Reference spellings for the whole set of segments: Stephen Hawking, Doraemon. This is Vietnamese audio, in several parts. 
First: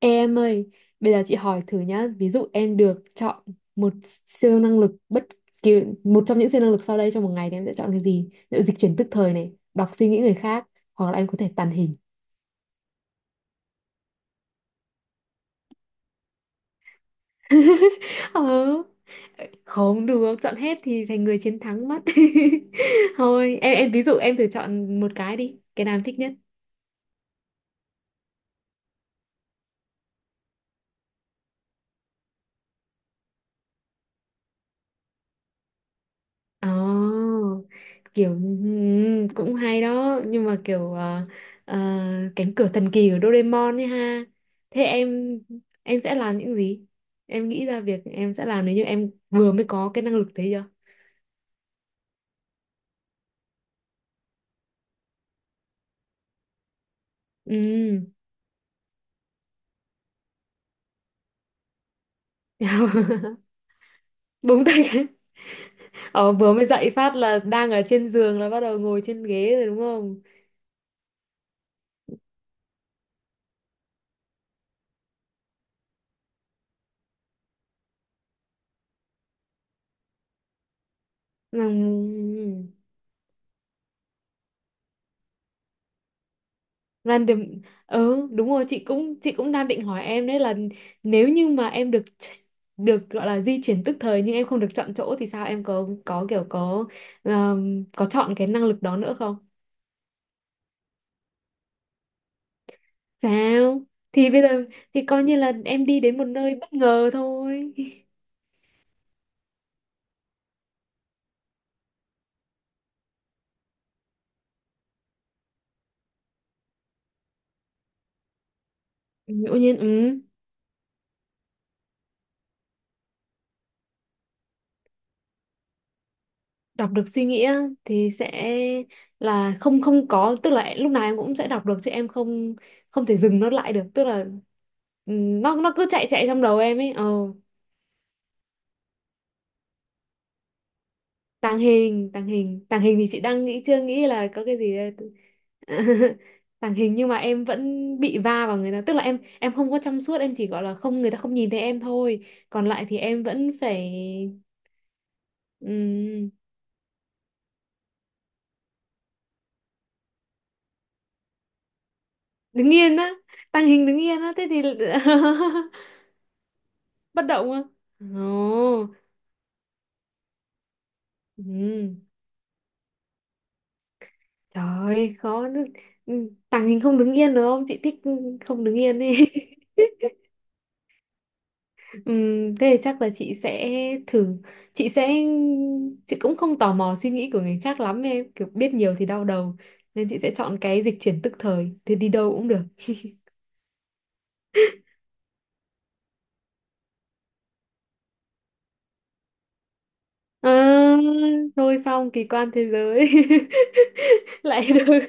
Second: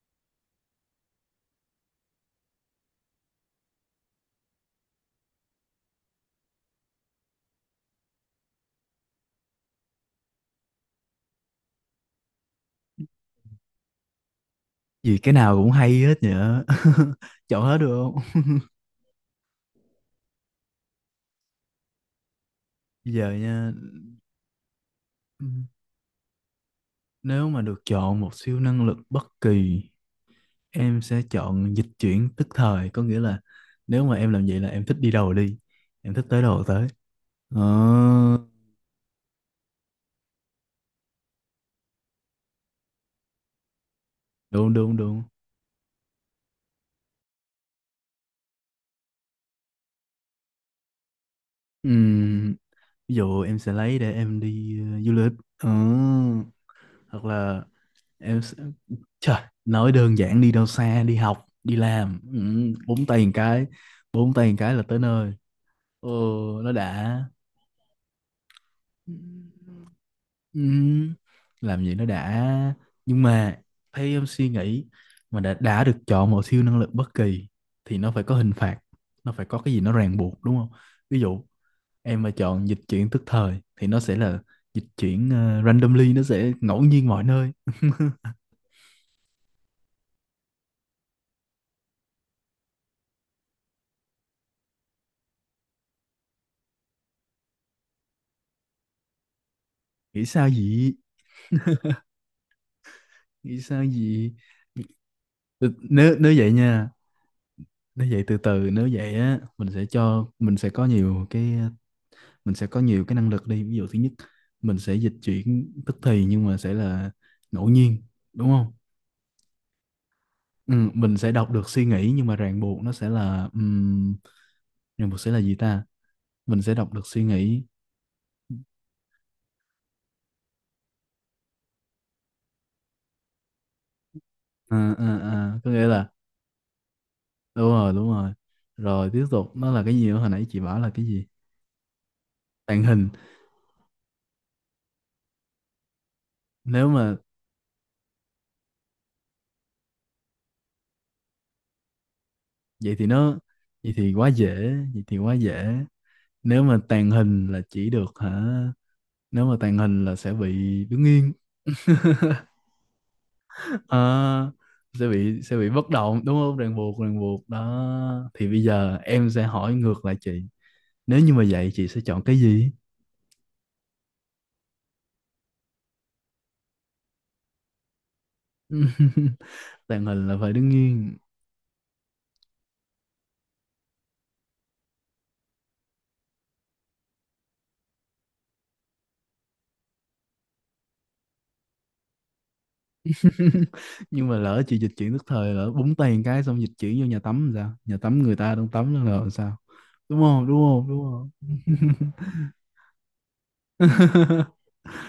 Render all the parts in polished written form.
Ê em ơi, bây giờ chị hỏi thử nhá, ví dụ em được chọn một siêu năng lực bất kỳ, một trong những siêu năng lực sau đây trong một ngày thì em sẽ chọn cái gì? Ví dụ dịch chuyển tức thời này, đọc suy nghĩ người khác, hoặc là em có thể tàng hình. Vì cái nào cũng hay hết nhở Chọn hết được không? Ờ, không được, chọn hết thì thành người chiến thắng mất. Giờ Thôi, nha, em ví dụ em thử chọn một cái đi, cái nào em thích nhất? nếu mà được chọn một siêu năng lực bất kỳ, em sẽ chọn dịch chuyển tức thời. Có nghĩa là nếu mà em làm vậy là em thích đi đâu đi, em thích tới đâu Ồ, tới. kiểu Ờ, cũng hay đó nhưng mà kiểu ờ, cánh cửa thần kỳ của Doraemon ấy ha. đúng Thế đúng đúng. em sẽ làm những gì, em nghĩ ra việc em sẽ làm nếu như em vừa mới có cái năng lực đấy chưa? Ừm, Ví dụ em sẽ lấy để em đi du lịch. Ờ. hoặc là um. em sẽ... Trời, nói đơn giản đi đâu xa, đi học, đi làm. Búng tay một cái, bốn tay một Búng cái là tới tay, nơi. ừ ờ, vừa mới nó dậy phát đã. là đang ở trên giường là bắt đầu ngồi Ừ. trên ghế rồi đúng không? ừ, làm gì nó đã, nhưng mà theo em suy nghĩ, mà đã được chọn một siêu năng lực bất kỳ thì nó phải có hình phạt, nó phải có cái gì nó ràng buộc đúng không. Ví dụ em mà chọn Ừm. dịch chuyển tức thời thì nó sẽ là dịch chuyển randomly, nó sẽ ngẫu nhiên mọi Random. nơi. Ừ đúng rồi, chị cũng đang định hỏi em đấy là nếu như mà được gọi là di chuyển tức thời nhưng em không được chọn chỗ thì sao, em có có chọn cái năng lực đó nữa không? Nghĩ sao vậy? Nghĩ sao Sao thì vậy? bây giờ thì coi như là Ừ, em đi nếu đến một nếu vậy nơi bất nha, ngờ thôi. nếu vậy từ từ, nếu vậy á, mình sẽ có nhiều cái năng lực đi. Ví dụ thứ nhất, mình sẽ dịch chuyển tức thì nhưng mà sẽ là ngẫu nhiên đúng không. Ngẫu nhiên, ừ, Ừ, mình sẽ đọc được suy nghĩ nhưng mà ràng buộc nó sẽ là ràng buộc sẽ là gì ta, mình sẽ đọc đọc được được suy suy nghĩ nghĩ. á, thì sẽ là không không có tức là lúc nào em cũng sẽ đọc được chứ em không không thể dừng nó lại được, tức là À, ừ, à, nó à, có nó nghĩa cứ chạy là. chạy trong đầu em ấy ờ. Đúng rồi, đúng rồi. Rồi tiếp tục nó là cái gì nữa, hồi nãy chị bảo là cái gì. Tàng Tàng hình hình. thì chị đang nghĩ, chưa nghĩ là có cái gì đây. Tàng nếu hình nhưng mà mà em vẫn bị va vào người ta, tức là em không có trong suốt, em chỉ gọi là không, người ta không nhìn thấy em thôi, còn lại vậy thì thì em nó vẫn phải vậy thì quá dễ, vậy thì quá dễ. ừm, Nếu mà tàng hình là chỉ được hả. Nếu mà tàng hình là sẽ bị đứng yên. đứng yên á. Tàng hình đứng yên á, thế À, thì sẽ bị bất động đúng không, ràng buộc, ràng bất buộc động á. đó. Thì bây Ồ, giờ em sẽ hỏi ngược lại chị, nếu như mà vậy chị sẽ ừm, chọn cái gì? trời ơi, khó nữa. Tàng hình không đứng yên được không, chị thích không đứng yên đi. Tàng hình là phải đứng nghiêng. Thế thì chắc là chị sẽ thử, chị sẽ, chị cũng không tò mò suy nghĩ của người khác lắm em, kiểu biết nhiều thì đau đầu, nên chị sẽ chọn cái dịch chuyển tức thời thì đi đâu cũng được. Nhưng mà lỡ chị dịch chuyển tức thời, lỡ búng tay một cái xong dịch chuyển vô nhà tắm làm sao, nhà tắm người ta đang tắm đó là làm sao, đúng không, đúng không, À, đúng không? thôi xong kỳ quan thế giới. Lại được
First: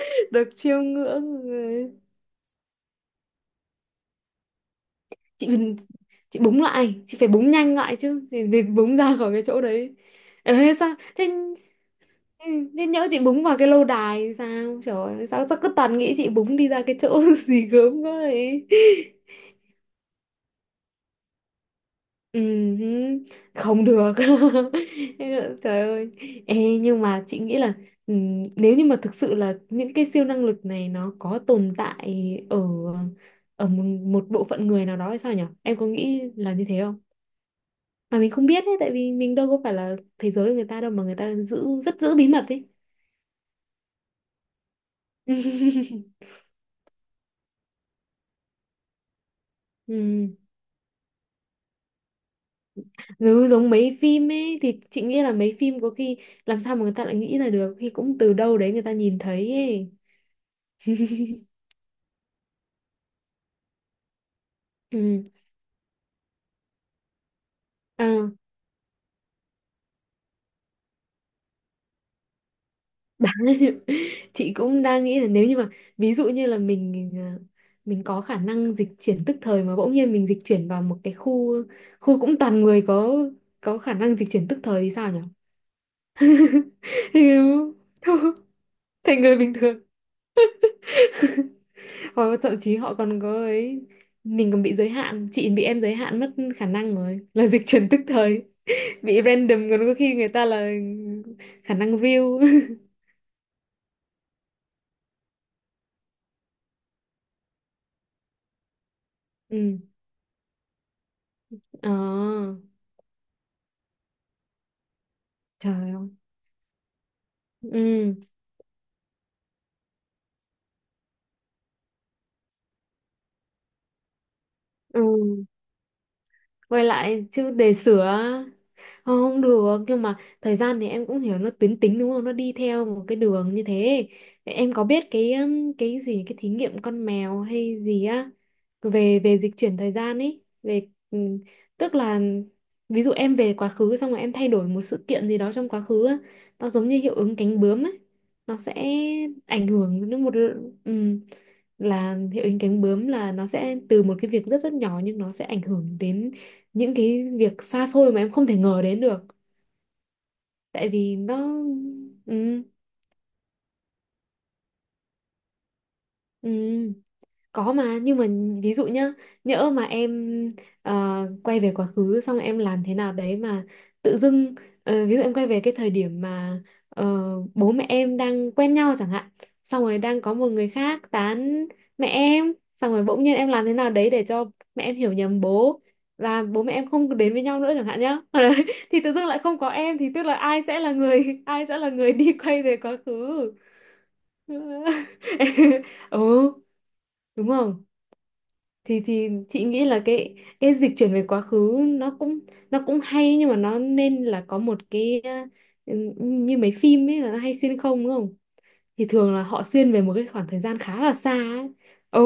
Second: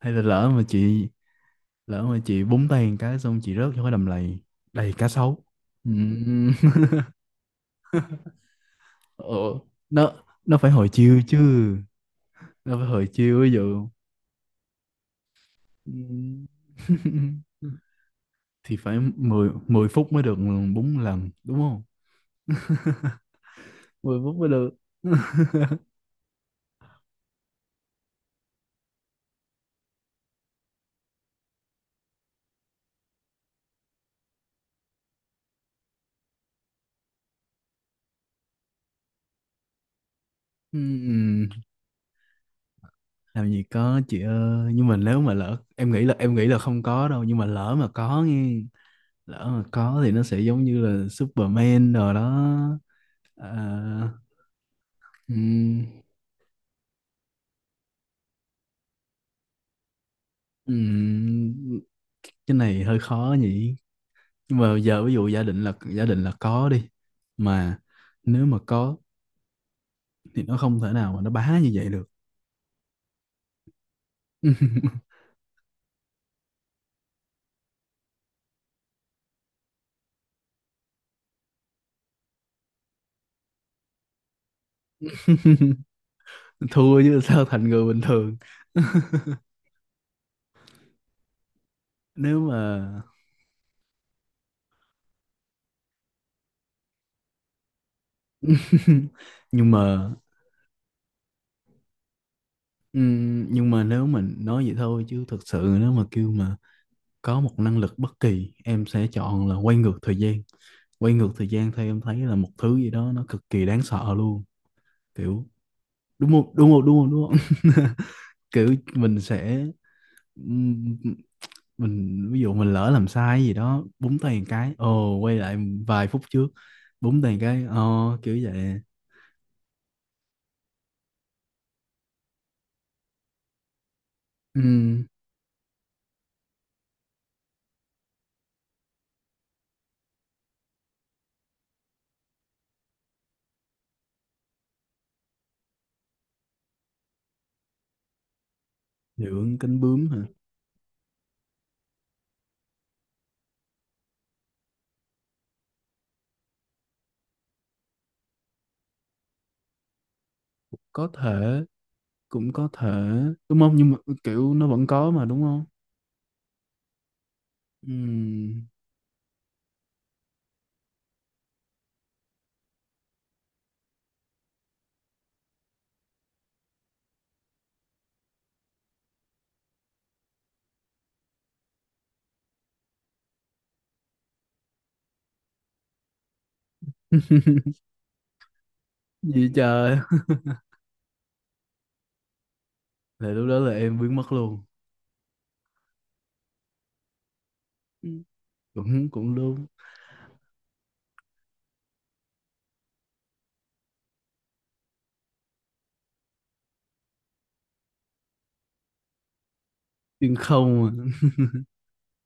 Hay là được chiêm ngưỡng rồi. lỡ mà chị búng tay một cái xong chị rớt vô cái đầm lầy đầy cá sấu. chị Ừ. chị búng lại, chị phải búng nhanh lại chứ, chị búng ra ờ, khỏi cái chỗ đấy. nó nó phải Ê, hồi sao chiêu thế. chứ, Ừ, nó phải nên hồi nhớ chị chiêu búng ví vào cái lâu dụ. đài thì sao, trời ơi, sao sao cứ toàn nghĩ chị ừm, búng đi ra cái chỗ gì gớm quá ấy. thì phải 10 10 phút mới được, bốn lần đúng không? Ừ, không được. 10 phút mới được. Trời ơi. Ê, nhưng mà chị nghĩ là ừ, nếu như mà thực sự là những cái siêu năng lực này nó có tồn tại ở ở một bộ phận người nào đó hay sao nhở, em có nghĩ là như thế không, mà mình không biết đấy, tại vì mình đâu có phải là thế giới của người ta đâu mà người ta Ừm, giữ rất giữ bí mật ấy. làm gì có chị ơi, nhưng mà nếu mà lỡ, em nghĩ là không có đâu, nhưng mà lỡ mà có nghe, lỡ mà có thì nó Ừ. sẽ giống như là Superman rồi đó. à, Dứ giống mấy phim ấy thì chị nghĩ là mấy phim ừm, có khi làm sao mà người ta lại nghĩ ra được, khi cũng từ đâu đấy người ta nhìn thấy ấy. ừm, cái này hơi khó nhỉ, nhưng mà giờ ví Ừ. dụ giả định là có đi. Mà À, nếu mà có thì nó không thể nào mà nó bá như vậy được. đáng. Chị cũng đang nghĩ là nếu như mà ví dụ như là mình à, mình có khả năng dịch chuyển tức thời mà bỗng nhiên mình dịch chuyển vào một cái khu, khu cũng toàn người có khả năng dịch chuyển tức thời thì sao nhỉ? Thua chứ sao, thành người bình thường. Thành người bình thường. Thôi nếu thậm chí mà họ còn có ấy, mình còn bị giới hạn, chị bị em giới hạn mất khả năng rồi là dịch chuyển tức thời. Bị nhưng random còn có mà khi người ta là khả năng real. nhưng mà nếu mình nói vậy thôi, chứ thực sự nếu mà kêu mà có một năng lực bất kỳ em sẽ chọn là quay Ừ. ngược thời gian. Quay ngược thời gian theo em thấy là một Ờ, thứ gì đó nó cực kỳ đáng sợ luôn, kiểu, trời ơi. đúng không, đúng không, đúng không, đúng không? Ừ. Kiểu mình sẽ mình ví dụ mình lỡ làm sai gì đó, búng tay một cái ồ quay Ừ, lại vài phút trước, quay búng lại tay một chứ cái, để sửa. kiểu vậy. Không được, nhưng mà thời gian thì em cũng hiểu nó tuyến tính đúng không, nó đi theo một cái đường như thế. Em có biết Ừ, cái gì cái thí nghiệm con mèo hay gì á, về về dịch chuyển thời gian ấy, về ừ, tức là ví dụ em về quá khứ xong rồi em thay đổi một sự kiện gì đó trong quá khứ á, nó giống như hiệu ứng cánh bướm ấy, nó sẽ dưỡng ảnh cánh bướm hưởng hả? đến một ừ, là hiệu ứng cánh bướm là nó sẽ từ một cái việc rất rất nhỏ nhưng nó sẽ ảnh hưởng đến những cái việc xa xôi mà em không thể ngờ đến được, tại Có vì nó thể, cũng ừ, có thể, đúng không, nhưng mà kiểu nó vẫn có mà đúng không. ừ. Có mà, nhưng mà Ừ. ví dụ nhá, nhỡ mà em ờ, quay về quá khứ xong em làm thế nào đấy mà tự dưng ờ, ví dụ em quay về cái thời điểm mà ờ, bố mẹ em đang quen nhau chẳng hạn, xong rồi đang có một người khác tán mẹ em, xong rồi bỗng nhiên em làm thế nào đấy để cho mẹ em hiểu nhầm bố và bố mẹ em không đến với nhau nữa chẳng hạn nhá. Đấy, thì tự dưng lại Gì không có trời. em thì tức là ai sẽ là người, ai sẽ là người đi quay về quá khứ. Là lúc đó là em biến mất luôn. Ừ, đúng không. Ừ, Thì cũng cũng chị đúng. nghĩ là cái dịch chuyển về quá khứ nó cũng, nó cũng hay nhưng mà nó nên là có một cái ờ, như mấy phim ấy là nó hay xuyên không đúng không, thì thường là họ xuyên về một cái Nhưng khoảng thời gian không à. khá là xa ấy. Ừ,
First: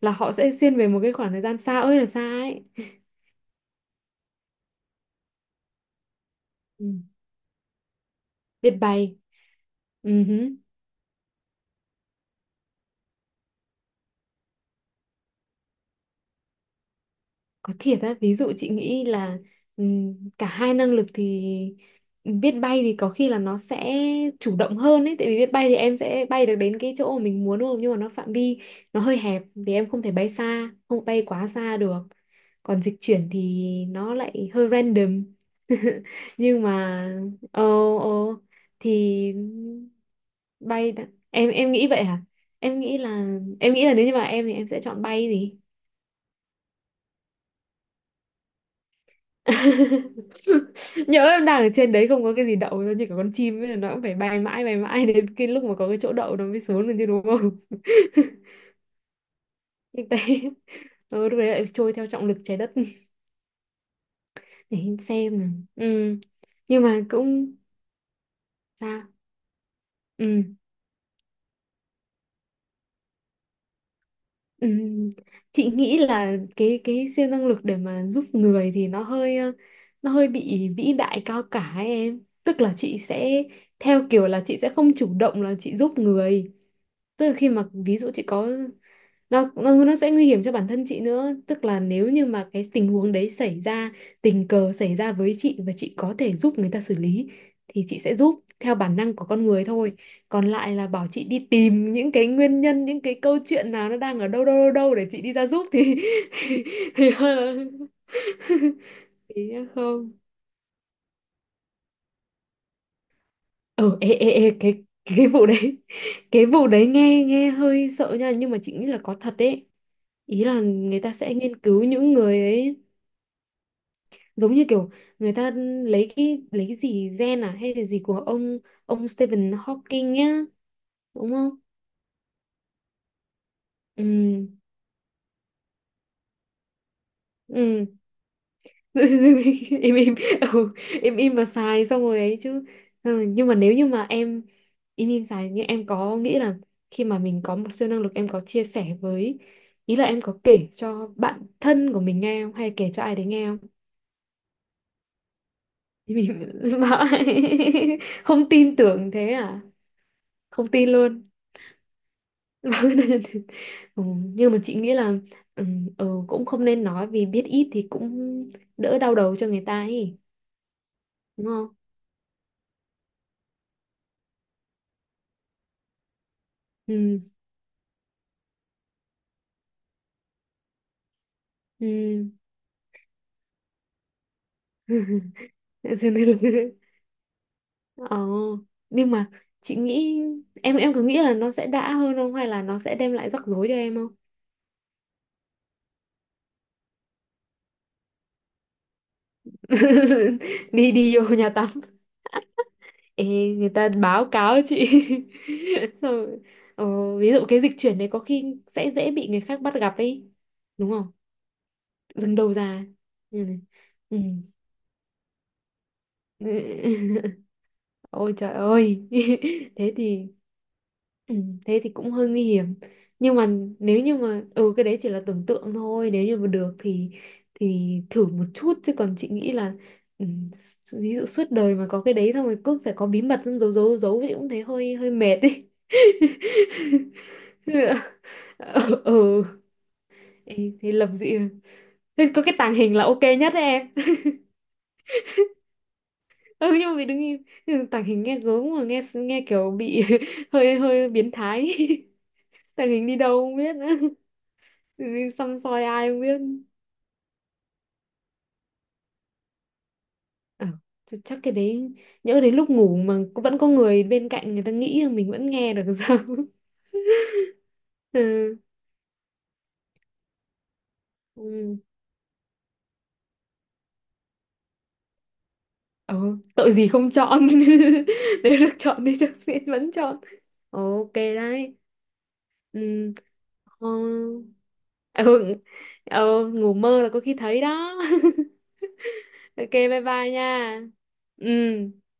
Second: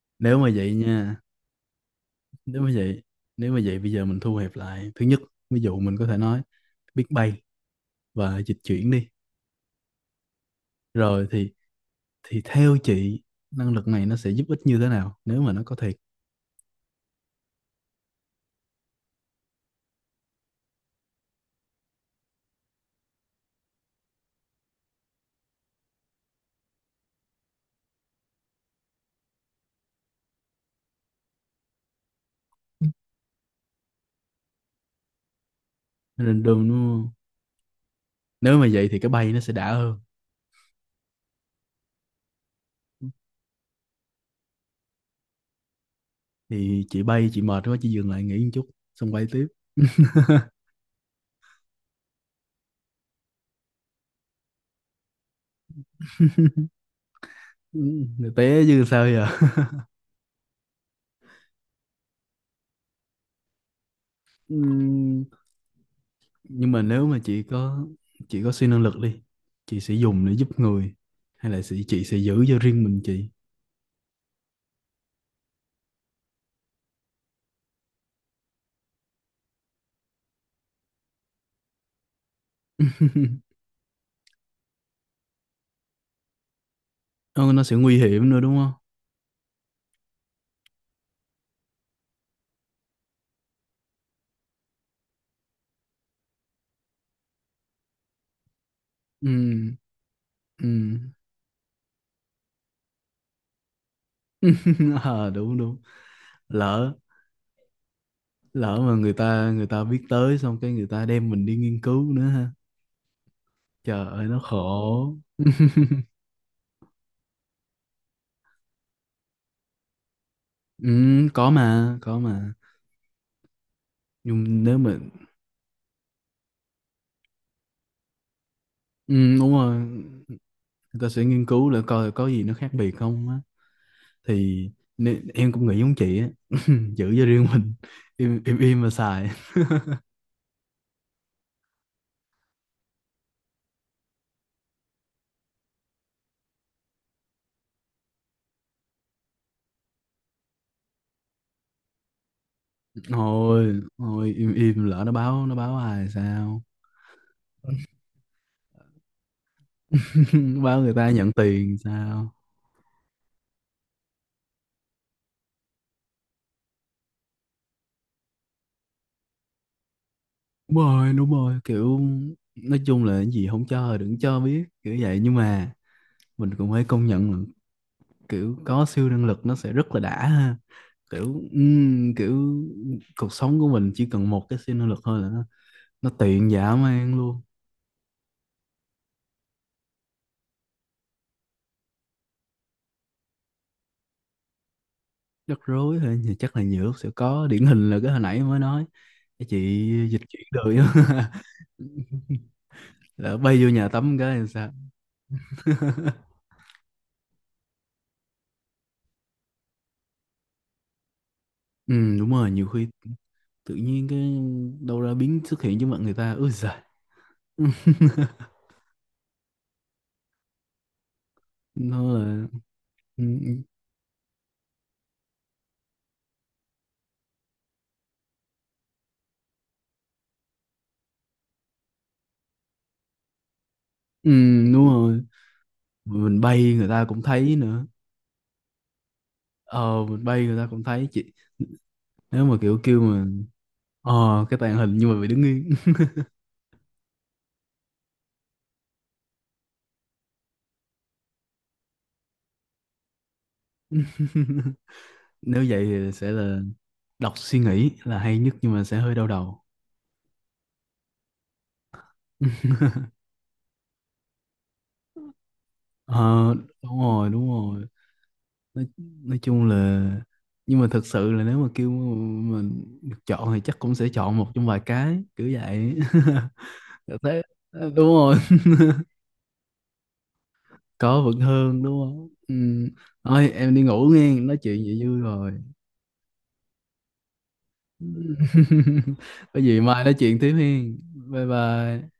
là họ Nếu mà sẽ vậy xuyên về một cái nha, khoảng thời gian xa ơi là xa nếu ấy. mà vậy nếu mà vậy bây giờ mình thu hẹp lại, thứ nhất ví dụ mình có thể nói Ừ. biết bay và dịch Biết chuyển đi. bay. Ừ. Hứ. Rồi thì theo chị, năng lực này nó sẽ giúp ích như thế nào nếu mà nó có thiệt. Có thiệt á, ví dụ chị nghĩ là cả hai năng lực thì biết bay thì có khi là nó sẽ chủ động hơn ấy, tại vì biết bay thì em sẽ bay được đến cái chỗ mà mình muốn đúng không, nhưng mà nó phạm vi, nó hơi hẹp vì em không thể bay xa, không bay quá xa được, còn dịch chuyển thì nó lại hơi random. Nó random Nhưng mà đúng. ờ ờ Nếu mà vậy thì cái bay thì nó sẽ đã hơn. bay đã- em nghĩ vậy hả, em nghĩ là, em nghĩ là nếu như mà em thì em sẽ chọn bay gì. Thì chị bay chị mệt quá chị dừng lại nghỉ một chút, xong bay tiếp. Nhỡ em đang ở trên đấy không có cái gì đậu, nó như cả con chim ấy, nó cũng phải bay mãi đến cái lúc mà có cái chỗ đậu nó mới xuống được chứ đúng không. Ừ, té chứ sao giờ. Thực tế ừ, lúc đấy lại trôi theo trọng lực trái đất. Ừ, Để xem nào. Ừ. nhưng mà Nhưng mà nếu mà cũng chị có siêu năng lực sao. đi, chị sẽ dùng để Ừ. giúp người, hay là chị sẽ giữ cho riêng mình chị? Ừm, chị nghĩ là cái siêu năng lực để mà giúp người thì nó hơi ờ, nó hơi bị vĩ đại cao cả ấy em, tức là chị sẽ theo kiểu là chị sẽ không chủ động là chị giúp người, tức là khi Ờ, nó mà sẽ nguy ví dụ chị hiểm nữa có đúng không. Nó sẽ nguy hiểm cho bản thân chị nữa, tức là nếu như mà cái tình huống đấy xảy ra tình cờ xảy ra với chị và chị có thể giúp người ta xử lý thì chị sẽ giúp theo bản năng của con người Ừ, thôi, còn ừ. lại là bảo chị đi tìm những cái nguyên nhân, những cái câu chuyện nào nó đang ở đâu đâu đâu đâu để chị À, đi ra đúng giúp đúng, thì thì, lỡ thì, lỡ mà thì người ta biết không tới xong cái người ta đem mình đi nghiên cứu nữa ha. ờ Trời ê, ơi ê, nó ê, cái khổ. cái vụ đấy cái vụ đấy nghe nghe hơi sợ nha, nhưng mà chị nghĩ là có thật đấy, ý là Ừ, người ta sẽ có nghiên cứu mà những có người mà. ấy, giống Nhưng như nếu kiểu mà người ta lấy cái gì gen à hay là gì của ông Ừ, đúng Stephen rồi, Hawking nhá, người ta sẽ đúng nghiên không. cứu là coi có gì nó khác biệt không á, Ừ. thì nè, em cũng nghĩ giống chị á. Giữ cho riêng mình, Ừ. im im im mà xài. Em im. Ừ, im im mà xài xong rồi ấy chứ. Xong nhưng mà nếu như mà em im im xài, nhưng em có nghĩ là khi mà mình có một siêu năng lực em có chia sẻ với, ý là em có kể cho bạn thân của mình nghe không, hay kể cho ai đấy nghe không. Thôi thôi, im im, lỡ nó báo ai Im, sao. im bảo. Không tin tưởng thế à, không Báo tin người ta luôn. nhận tiền sao? Ừ, nhưng mà chị nghĩ là ừ, cũng không nên nói vì biết ít thì cũng đỡ đau đầu cho người ta ấy, Đúng rồi, đúng đúng rồi không. kiểu, nói chung là cái gì không cho đừng cho biết kiểu vậy, nhưng mà mình cũng phải công Ừ. nhận là kiểu có siêu năng lực nó sẽ rất là đã ha, kiểu, Ừ. kiểu cuộc sống của mình chỉ cần một cái siêu năng lực thôi là nó Dừng lại tiện lần. dã man luôn. Ờ, nhưng mà chị nghĩ, em cứ nghĩ là nó sẽ đã hơn không, hay là nó sẽ đem lại rắc rối cho em không? Rắc rối thôi thì chắc là nhiều lúc sẽ có, điển hình là cái hồi nãy mới nói, cái chị dịch chuyển đời Đi á. đi vô nhà tắm. Lỡ Ê, bay vô người nhà ta tắm báo cái thì cáo sao? chị. Xong rồi, ờ, ví dụ cái dịch chuyển này có khi sẽ dễ bị người khác bắt gặp ấy, đúng không, Ừ đúng dừng rồi, đầu nhiều ra. khi Ừ. tự nhiên Ừ. cái đâu ra biến xuất hiện trước mặt người ta, ôi giời. Ôi trời ơi. Thế thì Ừ, thế thì Nó cũng hơi nguy là, hiểm, ừ, nhưng mà ừ, nếu như mà ừ cái đấy chỉ là tưởng tượng thôi, nếu như mà được thì thử một chút chứ còn chị nghĩ là ừ, ví dụ suốt đời mà có cái đấy xong rồi cứ phải có bí mật xong giấu giấu giấu ừ, thì cũng thấy đúng hơi hơi rồi, mệt ấy. mình bay người ta cũng thấy nữa. Ừ, ừ. Ờ, mình bay người ta Ê, cũng thế thấy lập chị. dị, thế có Nếu cái mà tàng kiểu hình kêu là ok mà nhất đấy em. Cái tàng hình nhưng mà bị đứng yên. Ừ nhưng mà mình đứng im nhưng mà tàng hình nghe gớm mà, nghe nghe kiểu bị hơi hơi biến thái. Tàng hình đi đâu không biết nữa. Gì, xăm Nếu soi vậy ai thì không sẽ biết. là đọc suy nghĩ là hay nhất, nhưng mà sẽ hơi đau đầu. À, chắc cái đấy nhỡ đến lúc ngủ mà cũng vẫn có người bên cạnh, người ta nghĩ là mình vẫn nghe được sao. Ờ, đúng rồi, đúng rồi. Ừ. nói, nói chung là, nhưng mà thật sự là nếu mà Ừ. kêu mình được chọn thì chắc cũng sẽ chọn một trong vài cái kiểu vậy. Ờ, tội gì không chọn. Thế, đúng rồi, Nếu được chọn thì chắc sẽ vẫn chọn, ok có vẫn đấy. hơn đúng không. Ừ. Ừ. Thôi em đi Ờ. ngủ, nghe nói chuyện vậy vui rồi. Ừ. Ừ ngủ mơ là có khi thấy đó. Có Ok gì bye mai nói bye chuyện nha. tiếp hen. Bye Ừ. bye.